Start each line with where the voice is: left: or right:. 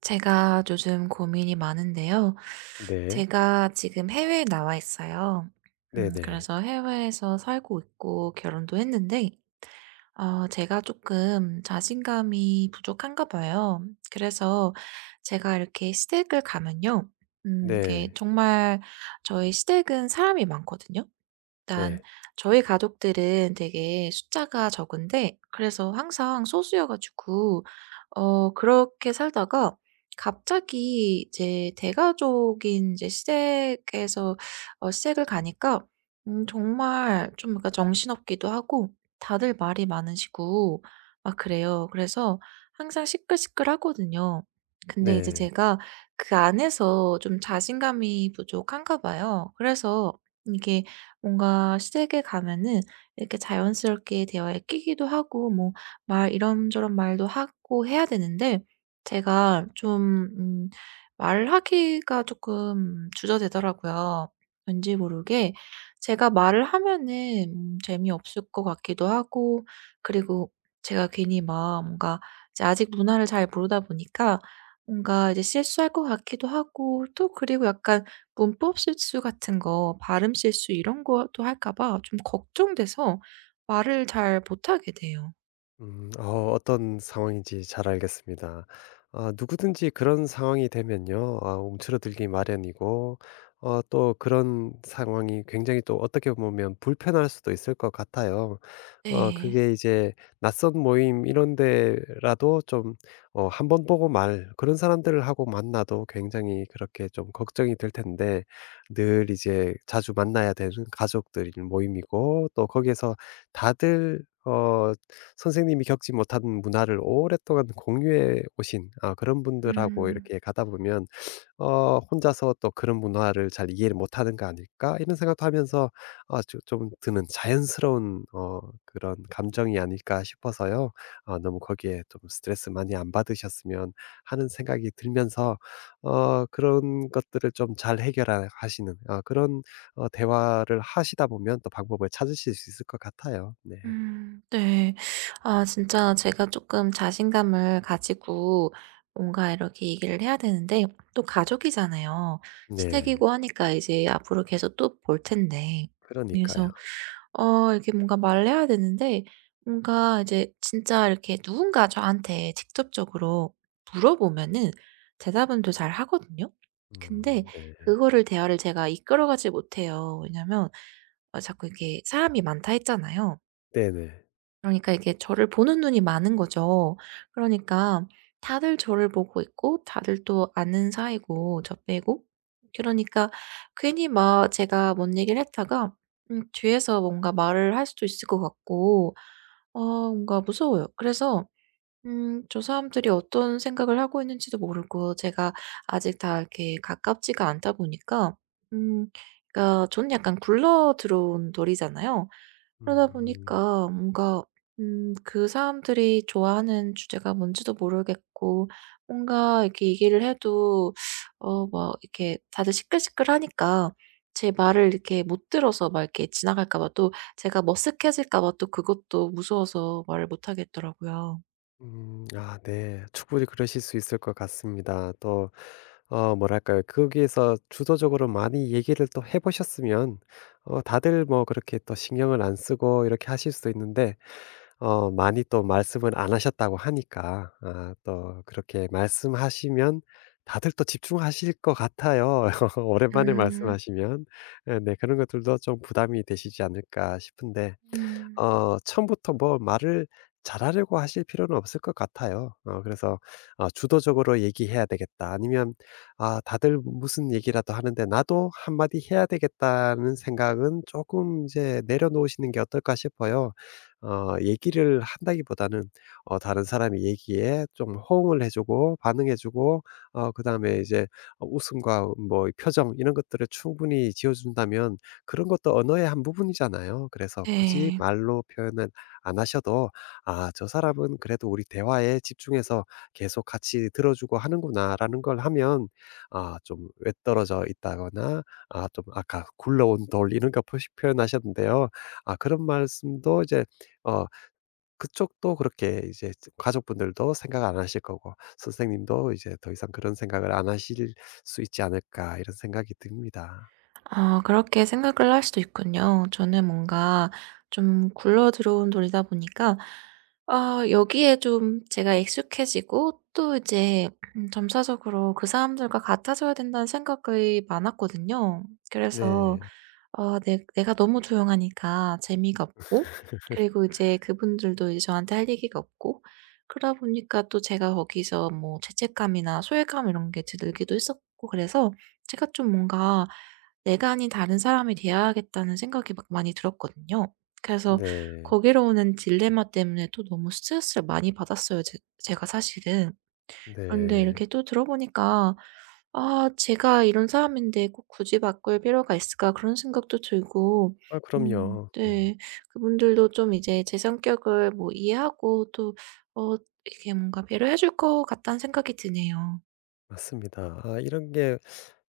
right: 제가 요즘 고민이 많은데요.
left: 네.
right: 제가 지금 해외에 나와 있어요.
left: 네네.
right: 그래서 해외에서 살고 있고 결혼도 했는데, 제가 조금 자신감이 부족한가 봐요. 그래서 제가 이렇게 시댁을 가면요, 이게
left: 네.
right: 정말, 저희 시댁은 사람이 많거든요. 일단
left: 네.
right: 저희 가족들은 되게 숫자가 적은데, 그래서 항상 소수여 가지고 그렇게 살다가 갑자기 이제 대가족인 이제 시댁에서, 시댁을 가니까 정말 좀 뭔가 정신없기도 하고, 다들 말이 많으시고 막 그래요. 그래서 항상 시끌시끌하거든요. 근데 이제
left: 네.
right: 제가 그 안에서 좀 자신감이 부족한가 봐요. 그래서 이게, 뭔가 시댁에 가면은 이렇게 자연스럽게 대화에 끼기도 하고, 뭐 말 이런저런 말도 하고 해야 되는데, 제가 좀 말하기가 조금 주저되더라고요. 왠지 모르게 제가 말을 하면은 재미없을 것 같기도 하고, 그리고 제가 괜히 막 뭔가, 이제 아직 문화를 잘 모르다 보니까 뭔가 이제 실수할 것 같기도 하고, 또 그리고 약간 문법 실수 같은 거, 발음 실수 이런 것도 할까 봐 좀 걱정돼서 말을 잘 못하게 돼요.
left: 음. 어떤 상황인지 잘 알겠습니다. 누구든지 그런 상황이 되면요. 움츠러들기 마련이고 또 그런 상황이 굉장히 또 어떻게 보면 불편할 수도 있을 것 같아요.
right: 네.
left: 그게 이제 낯선 모임 이런 데라도 좀 한 번 보고 말 그런 사람들하고 만나도 굉장히 그렇게 좀 걱정이 될 텐데 늘 이제 자주 만나야 되는 가족들 모임이고 또 거기에서 다들 선생님이 겪지 못한 문화를 오랫동안 공유해 오신 그런 분들하고
right: 음.
left: 이렇게 가다 보면 '혼자서 또 그런 문화를 잘 이해를 못하는 거 아닐까?' 이런 생각도 하면서 아 좀 드는 자연스러운 그런 감정이 아닐까 싶어서요. 너무 거기에 좀 스트레스 많이 안 받으셨으면 하는 생각이 들면서 그런 것들을 좀 잘 해결하 하시는 그런 대화를 하시다 보면 또 방법을 찾으실 수 있을 것 같아요. 네.
right: 네. 아 진짜 제가 조금 자신감을 가지고 뭔가 이렇게 얘기를 해야 되는데, 또 가족이잖아요.
left: 네.
right: 시댁이고 하니까 이제 앞으로 계속 또 볼 텐데,
left: 그러니까요.
right: 그래서 이렇게 뭔가 말을 해야 되는데, 뭔가 이제 진짜 이렇게 누군가 저한테 직접적으로 물어보면은 대답은 또 잘하거든요. 근데
left: 네.
right: 그거를, 대화를 제가 이끌어 가지 못해요. 왜냐면 자꾸 이렇게 사람이 많다 했잖아요.
left: 네네.
right: 그러니까 이게 저를 보는 눈이 많은 거죠. 그러니까 다들 저를 보고 있고, 다들 또 아는 사이고, 저 빼고. 그러니까 괜히 막 제가 뭔 얘기를 했다가 뒤에서 뭔가 말을 할 수도 있을 것 같고, 어 뭔가 무서워요. 그래서 저 사람들이 어떤 생각을 하고 있는지도 모르고, 제가 아직 다 이렇게 가깝지가 않다 보니까, 음 그러니까 저는 약간 굴러 들어온 돌이잖아요. 그러다
left: 음.
right: 보니까 뭔가 그 사람들이 좋아하는 주제가 뭔지도 모르겠고, 뭔가 이렇게 얘기를 해도 막 이렇게 다들 시끌시끌하니까 제 말을 이렇게 못 들어서 막 이렇게 지나갈까 봐, 또 제가 머쓱해질까 봐, 또 그것도 무서워서 말을 못 하겠더라고요.
left: 아 네. 충분히 그러실 수 있을 것 같습니다. 또 뭐랄까요. 거기에서 주도적으로 많이 얘기를 또 해 보셨으면 다들 뭐 그렇게 또 신경을 안 쓰고 이렇게 하실 수도 있는데 많이 또 말씀을 안 하셨다고 하니까 또 그렇게 말씀하시면 다들 또 집중하실 것 같아요. 오랜만에
right: 음.
left: 말씀하시면. 예 네. 그런 것들도 좀 부담이 되시지 않을까 싶은데
right: 음,
left: 처음부터 뭐 말을 잘하려고 하실 필요는 없을 것 같아요. 그래서 '주도적으로 얘기해야 되겠다.' 아니면 '아 다들 무슨 얘기라도 하는데 나도 한 마디 해야 되겠다.'는 생각은 조금 이제 내려놓으시는 게 어떨까 싶어요. 얘기를 한다기보다는 다른 사람이 얘기에 좀 호응을 해 주고 반응해 주고 그다음에 이제 웃음과 뭐 표정 이런 것들을 충분히 지어 준다면 그런 것도 언어의 한 부분이잖아요. 그래서 굳이
right: 네.
left: 말로 표현은 안 하셔도 '아 저 사람은 그래도 우리 대화에 집중해서 계속 같이 들어주고 하는구나.'라는 걸 하면 좀 외떨어져 있다거나 좀 아까 굴러온 돌 이런 거 표시 표현하셨는데요. 그런 말씀도 이제 어 그쪽도 그렇게 이제 가족분들도 생각 안 하실 거고 선생님도 이제 더 이상 그런 생각을 안 하실 수 있지 않을까 이런 생각이 듭니다.
right: 아 그렇게 생각을 할 수도 있군요. 저는 뭔가 좀 굴러 들어온 돌이다 보니까 아, 여기에 좀 제가 익숙해지고 또 이제 점차적으로 그 사람들과 같아져야 된다는 생각이 많았거든요. 그래서
left: 네.
right: 내 내가 너무 조용하니까 재미가 없고, 그리고 이제 그분들도 이제 저한테 할 얘기가 없고, 그러다 보니까 또 제가 거기서 뭐 죄책감이나 소외감 이런 게 들기도 했었고, 그래서 제가 좀 뭔가 '내가 아닌 다른 사람이 돼야겠다.'는 생각이 막 많이 들었거든요. 그래서
left: 네.
right: 거기로 오는 딜레마 때문에 또 너무 스트레스를 많이 받았어요, 제 제가 사실은. 그런데
left: 네.
right: 이렇게 또 들어 보니까 '아, 제가 이런 사람인데 꼭 굳이 바꿀 필요가 있을까?' 그런 생각도 들고
left: 아 그럼요. 네.
right: 네. 그분들도 좀 이제 제 성격을 뭐 이해하고 또 어 이렇게 뭔가 배려해 줄 것 같다는 생각이 드네요.
left: 맞습니다. 이런 게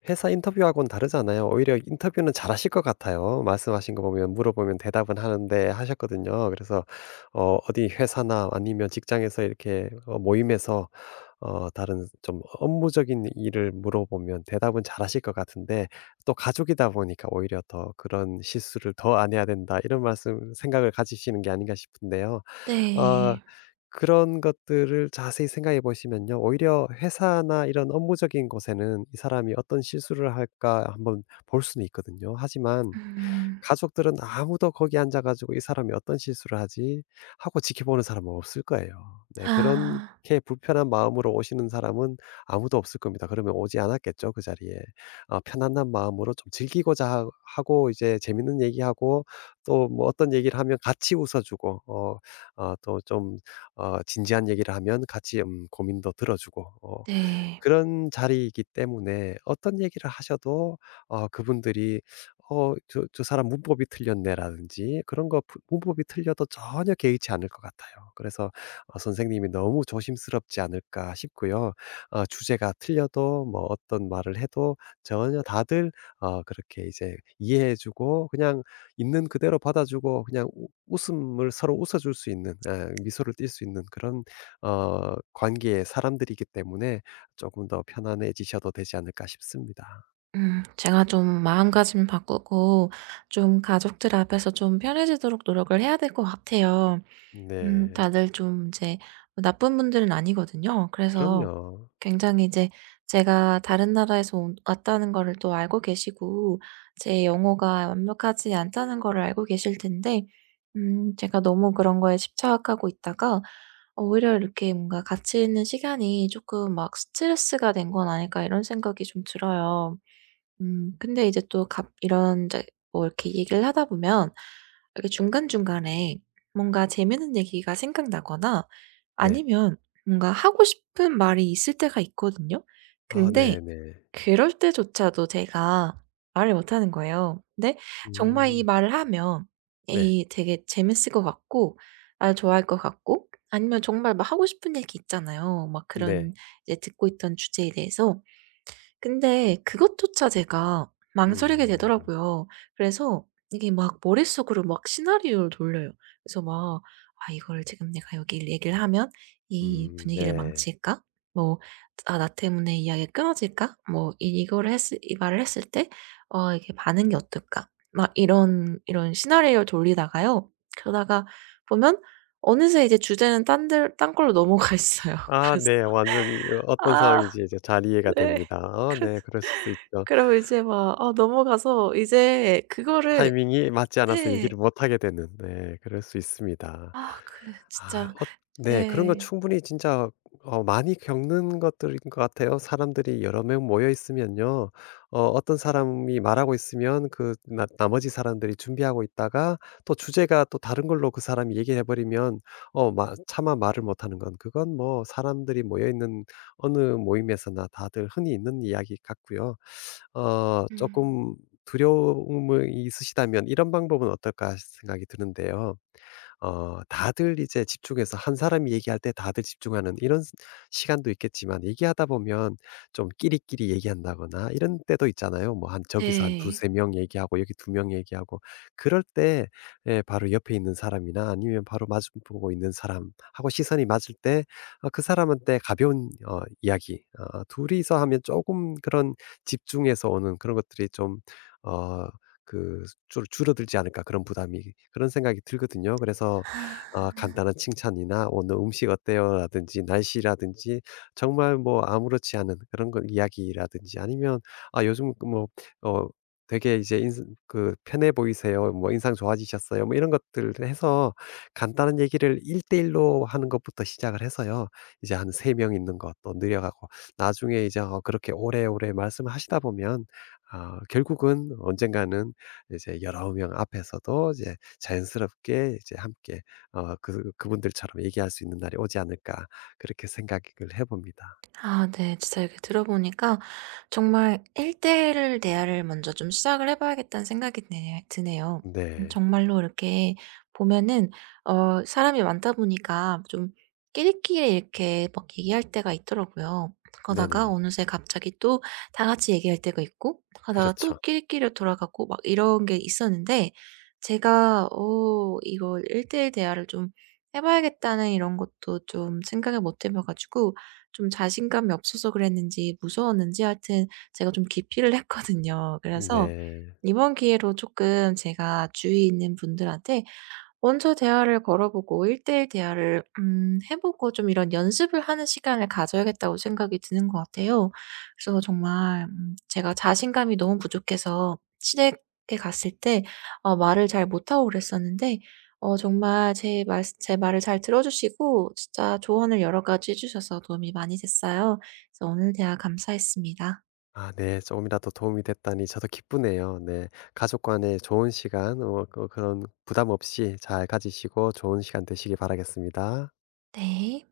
left: 회사 인터뷰하고는 다르잖아요. 오히려 인터뷰는 잘하실 것 같아요. 말씀하신 거 보면 물어보면 대답은 하는데 하셨거든요. 그래서 어디 회사나 아니면 직장에서 이렇게 모임에서 다른 좀 업무적인 일을 물어보면 대답은 잘하실 것 같은데 또 가족이다 보니까 오히려 더 '그런 실수를 더 안 해야 된다.' 이런 말씀 생각을 가지시는 게 아닌가 싶은데요. 어
right: 네.
left: 그런 것들을 자세히 생각해 보시면요. 오히려 회사나 이런 업무적인 곳에는 '이 사람이 어떤 실수를 할까.' 한번 볼 수는 있거든요. 하지만
right: 음.
left: 가족들은 아무도 거기 앉아 가지고 '이 사람이 어떤 실수를 하지?' 하고 지켜보는 사람은 없을 거예요. 네
right: 아
left: 그렇게 불편한 마음으로 오시는 사람은 아무도 없을 겁니다. 그러면 오지 않았겠죠 그 자리에. 편안한 마음으로 좀 즐기고자 하 하고 이제 재밌는 얘기하고 또 뭐 어떤 얘기를 하면 같이 웃어 주고 또 좀 진지한 얘기를 하면 같이 고민도 들어 주고
right: 네.
left: 그런 자리이기 때문에 어떤 얘기를 하셔도 그분들이 저 사람 문법이 틀렸네."라든지 그런 거 부 문법이 틀려도 전혀 개의치 않을 것 같아요. 그래서 '선생님이 너무 조심스럽지 않을까.' 싶고요. 주제가 틀려도 뭐 어떤 말을 해도 전혀 다들 그렇게 이제 이해해 주고 그냥 있는 그대로 받아 주고 그냥 웃 웃음을 서로 웃어 줄 수 있는 예 미소를 띌 수 있는 그런 관계의 사람들이기 때문에 조금 더 편안해지셔도 되지 않을까 싶습니다.
right: 제가 좀 마음가짐 바꾸고, 좀 가족들 앞에서 좀 편해지도록 노력을 해야 될 것 같아요.
left: 네.
right: 다들 좀 이제 나쁜 분들은 아니거든요. 그래서
left: 그럼요.
right: 굉장히 이제, 제가 다른 나라에서 온 왔다는 거를 또 알고 계시고, 제 영어가 완벽하지 않다는 거를 알고 계실 텐데, 제가 너무 그런 거에 집착하고 있다가 오히려 이렇게 뭔가 같이 있는 시간이 조금 막 '스트레스가 된 건 아닐까.' 이런 생각이 좀 들어요. 근데 이제 또 갑 이런 이제, 뭐 이렇게 얘기를 하다 보면 이렇게 중간중간에 뭔가 재밌는 얘기가 생각나거나,
left: 네.
right: 아니면 뭔가 하고 싶은 말이 있을 때가 있거든요.
left: 아
right: 근데
left: 네네.
right: 그럴 때조차도 제가 말을 못 하는 거예요. 근데 정말 이
left: 음.
right: 말을 하면
left: 네.
right: 이 되게 재밌을 것 같고, 날 좋아할 것 같고, 아니면 정말 막 하고 싶은 얘기 있잖아요. 막 그런,
left: 네.
right: 이제 듣고 있던 주제에 대해서. 근데 그것조차 제가 망설이게
left: 음.
right: 되더라고요. 그래서 이게 막 머릿속으로 막 시나리오를 돌려요. 그래서 막 '아, 이걸 지금 내가 여기 얘기를 하면 이 분위기를
left: 네.
right: 망칠까? 뭐 아, 나 때문에 이야기가 끊어질까? 뭐 이 말을 했을 때 이게 반응이 어떨까?' 막 이런 시나리오를 돌리다가요. 그러다가 보면 어느새 이제 주제는 딴 데, 딴 걸로 넘어가 있어요.
left: 아
right: 그래서
left: 네. 완전히 어떤
right: 아
left: 상황인지 이제 잘 이해가
right: 네.
left: 됩니다. 아 네. 그러실 수 있죠.
right: 그럼 이제 막 아 넘어가서 이제 그거를.
left: 타이밍이 맞지 않아서
right: 네.
left: 얘기를 못 하게 되는 네 그럴 수 있습니다.
right: 아 그
left: 아
right: 진짜.
left: 어, 네 그런 건
right: 예.
left: 충분히 진짜 많이 겪는 것들인 것 같아요. 사람들이 여러 명 모여 있으면요. 어떤 사람이 말하고 있으면 그 나 나머지 사람들이 준비하고 있다가 또 주제가 또 다른 걸로 그 사람이 얘기해 버리면 마 차마 말을 못 하는 건 그건 뭐 사람들이 모여 있는 어느 모임에서나 다들 흔히 있는 이야기 같고요.
right: 음
left: 조금 두려움이 있으시다면 이런 방법은 어떨까 생각이 드는데요. 다들 이제 집중해서 한 사람이 얘기할 때 다들 집중하는 이런 시간도 있겠지만 얘기하다 보면 좀 끼리끼리 얘기한다거나 이런 때도 있잖아요. 뭐 한 저기서 한
right: 네.
left: 두세 명 얘기하고 여기 2명 얘기하고 그럴 때 예, 바로 옆에 있는 사람이나 아니면 바로 마주 보고 있는 사람하고 시선이 맞을 때 그 사람한테 가벼운 이야기 둘이서 하면 조금 그런 집중해서 오는 그런 것들이 좀 어, 그 줄 줄어들지 않을까 그런 부담이 그런 생각이 들거든요. 그래서 간단한 칭찬이나 "오늘 음식 어때요?"라든지 날씨라든지 정말 뭐 아무렇지 않은 그런 거 이야기라든지 아니면 "아 요즘 그뭐 어 되게 이제 인상 그 편해 보이세요." 뭐 "인상 좋아지셨어요?" 뭐 이런 것들 해서 간단한 얘기를 1대1 로 하는 것부터 시작을 해서요. 이제 한 3명 있는 것 또 늘려가고 나중에 이제 그렇게 오래오래 말씀하시다 보면 아 결국은 언젠가는 이제 19명 앞에서도 이제 자연스럽게 이제 함께 그분들처럼 얘기할 수 있는 날이 오지 않을까 그렇게 생각을 해 봅니다.
right: 아 네. 진짜 이렇게 들어보니까 정말 1대1 대화를 먼저 좀 시작을 해 봐야겠다는 생각이 네 드네요.
left: 네.
right: 정말로 이렇게 보면은 사람이 많다 보니까 좀 끼리끼리 이렇게 막 얘기할 때가 있더라고요. 그러다가
left: 네네.
right: 어느새 갑자기 또 다 같이 얘기할 때가 있고, 러다가 또
left: 그렇죠.
right: 끼리끼리 돌아가고 막 이런 게 있었는데, 제가 이걸 1 대1 대화를 좀 해 봐야겠다는 이런 것도 좀 생각을 못 해봐 가지고, 좀 자신감이 없어서 그랬는지 무서웠는지 하여튼 제가 좀 기피를 했거든요. 그래서
left: 네.
right: 이번 기회로 조금 제가 주위에 있는 분들한테 먼저 대화를 걸어보고 1:1 대화를 해 보고, 좀 이런 연습을 하는 시간을 가져야겠다고 생각이 드는 것 같아요. 그래서 정말 제가 자신감이 너무 부족해서 시댁에 갔을 때 말을 잘 못하고 그랬었는데, 정말 제 말을 잘 들어 주시고, 진짜 조언을 여러 가지 해 주셔서 도움이 많이 됐어요. 그래서 오늘 대화 감사했습니다.
left: 아 네. 조금이라도 도움이 됐다니 저도 기쁘네요. 네. 가족 간의 좋은 시간 그런 부담 없이 잘 가지시고 좋은 시간 되시길 바라겠습니다.
right: 네.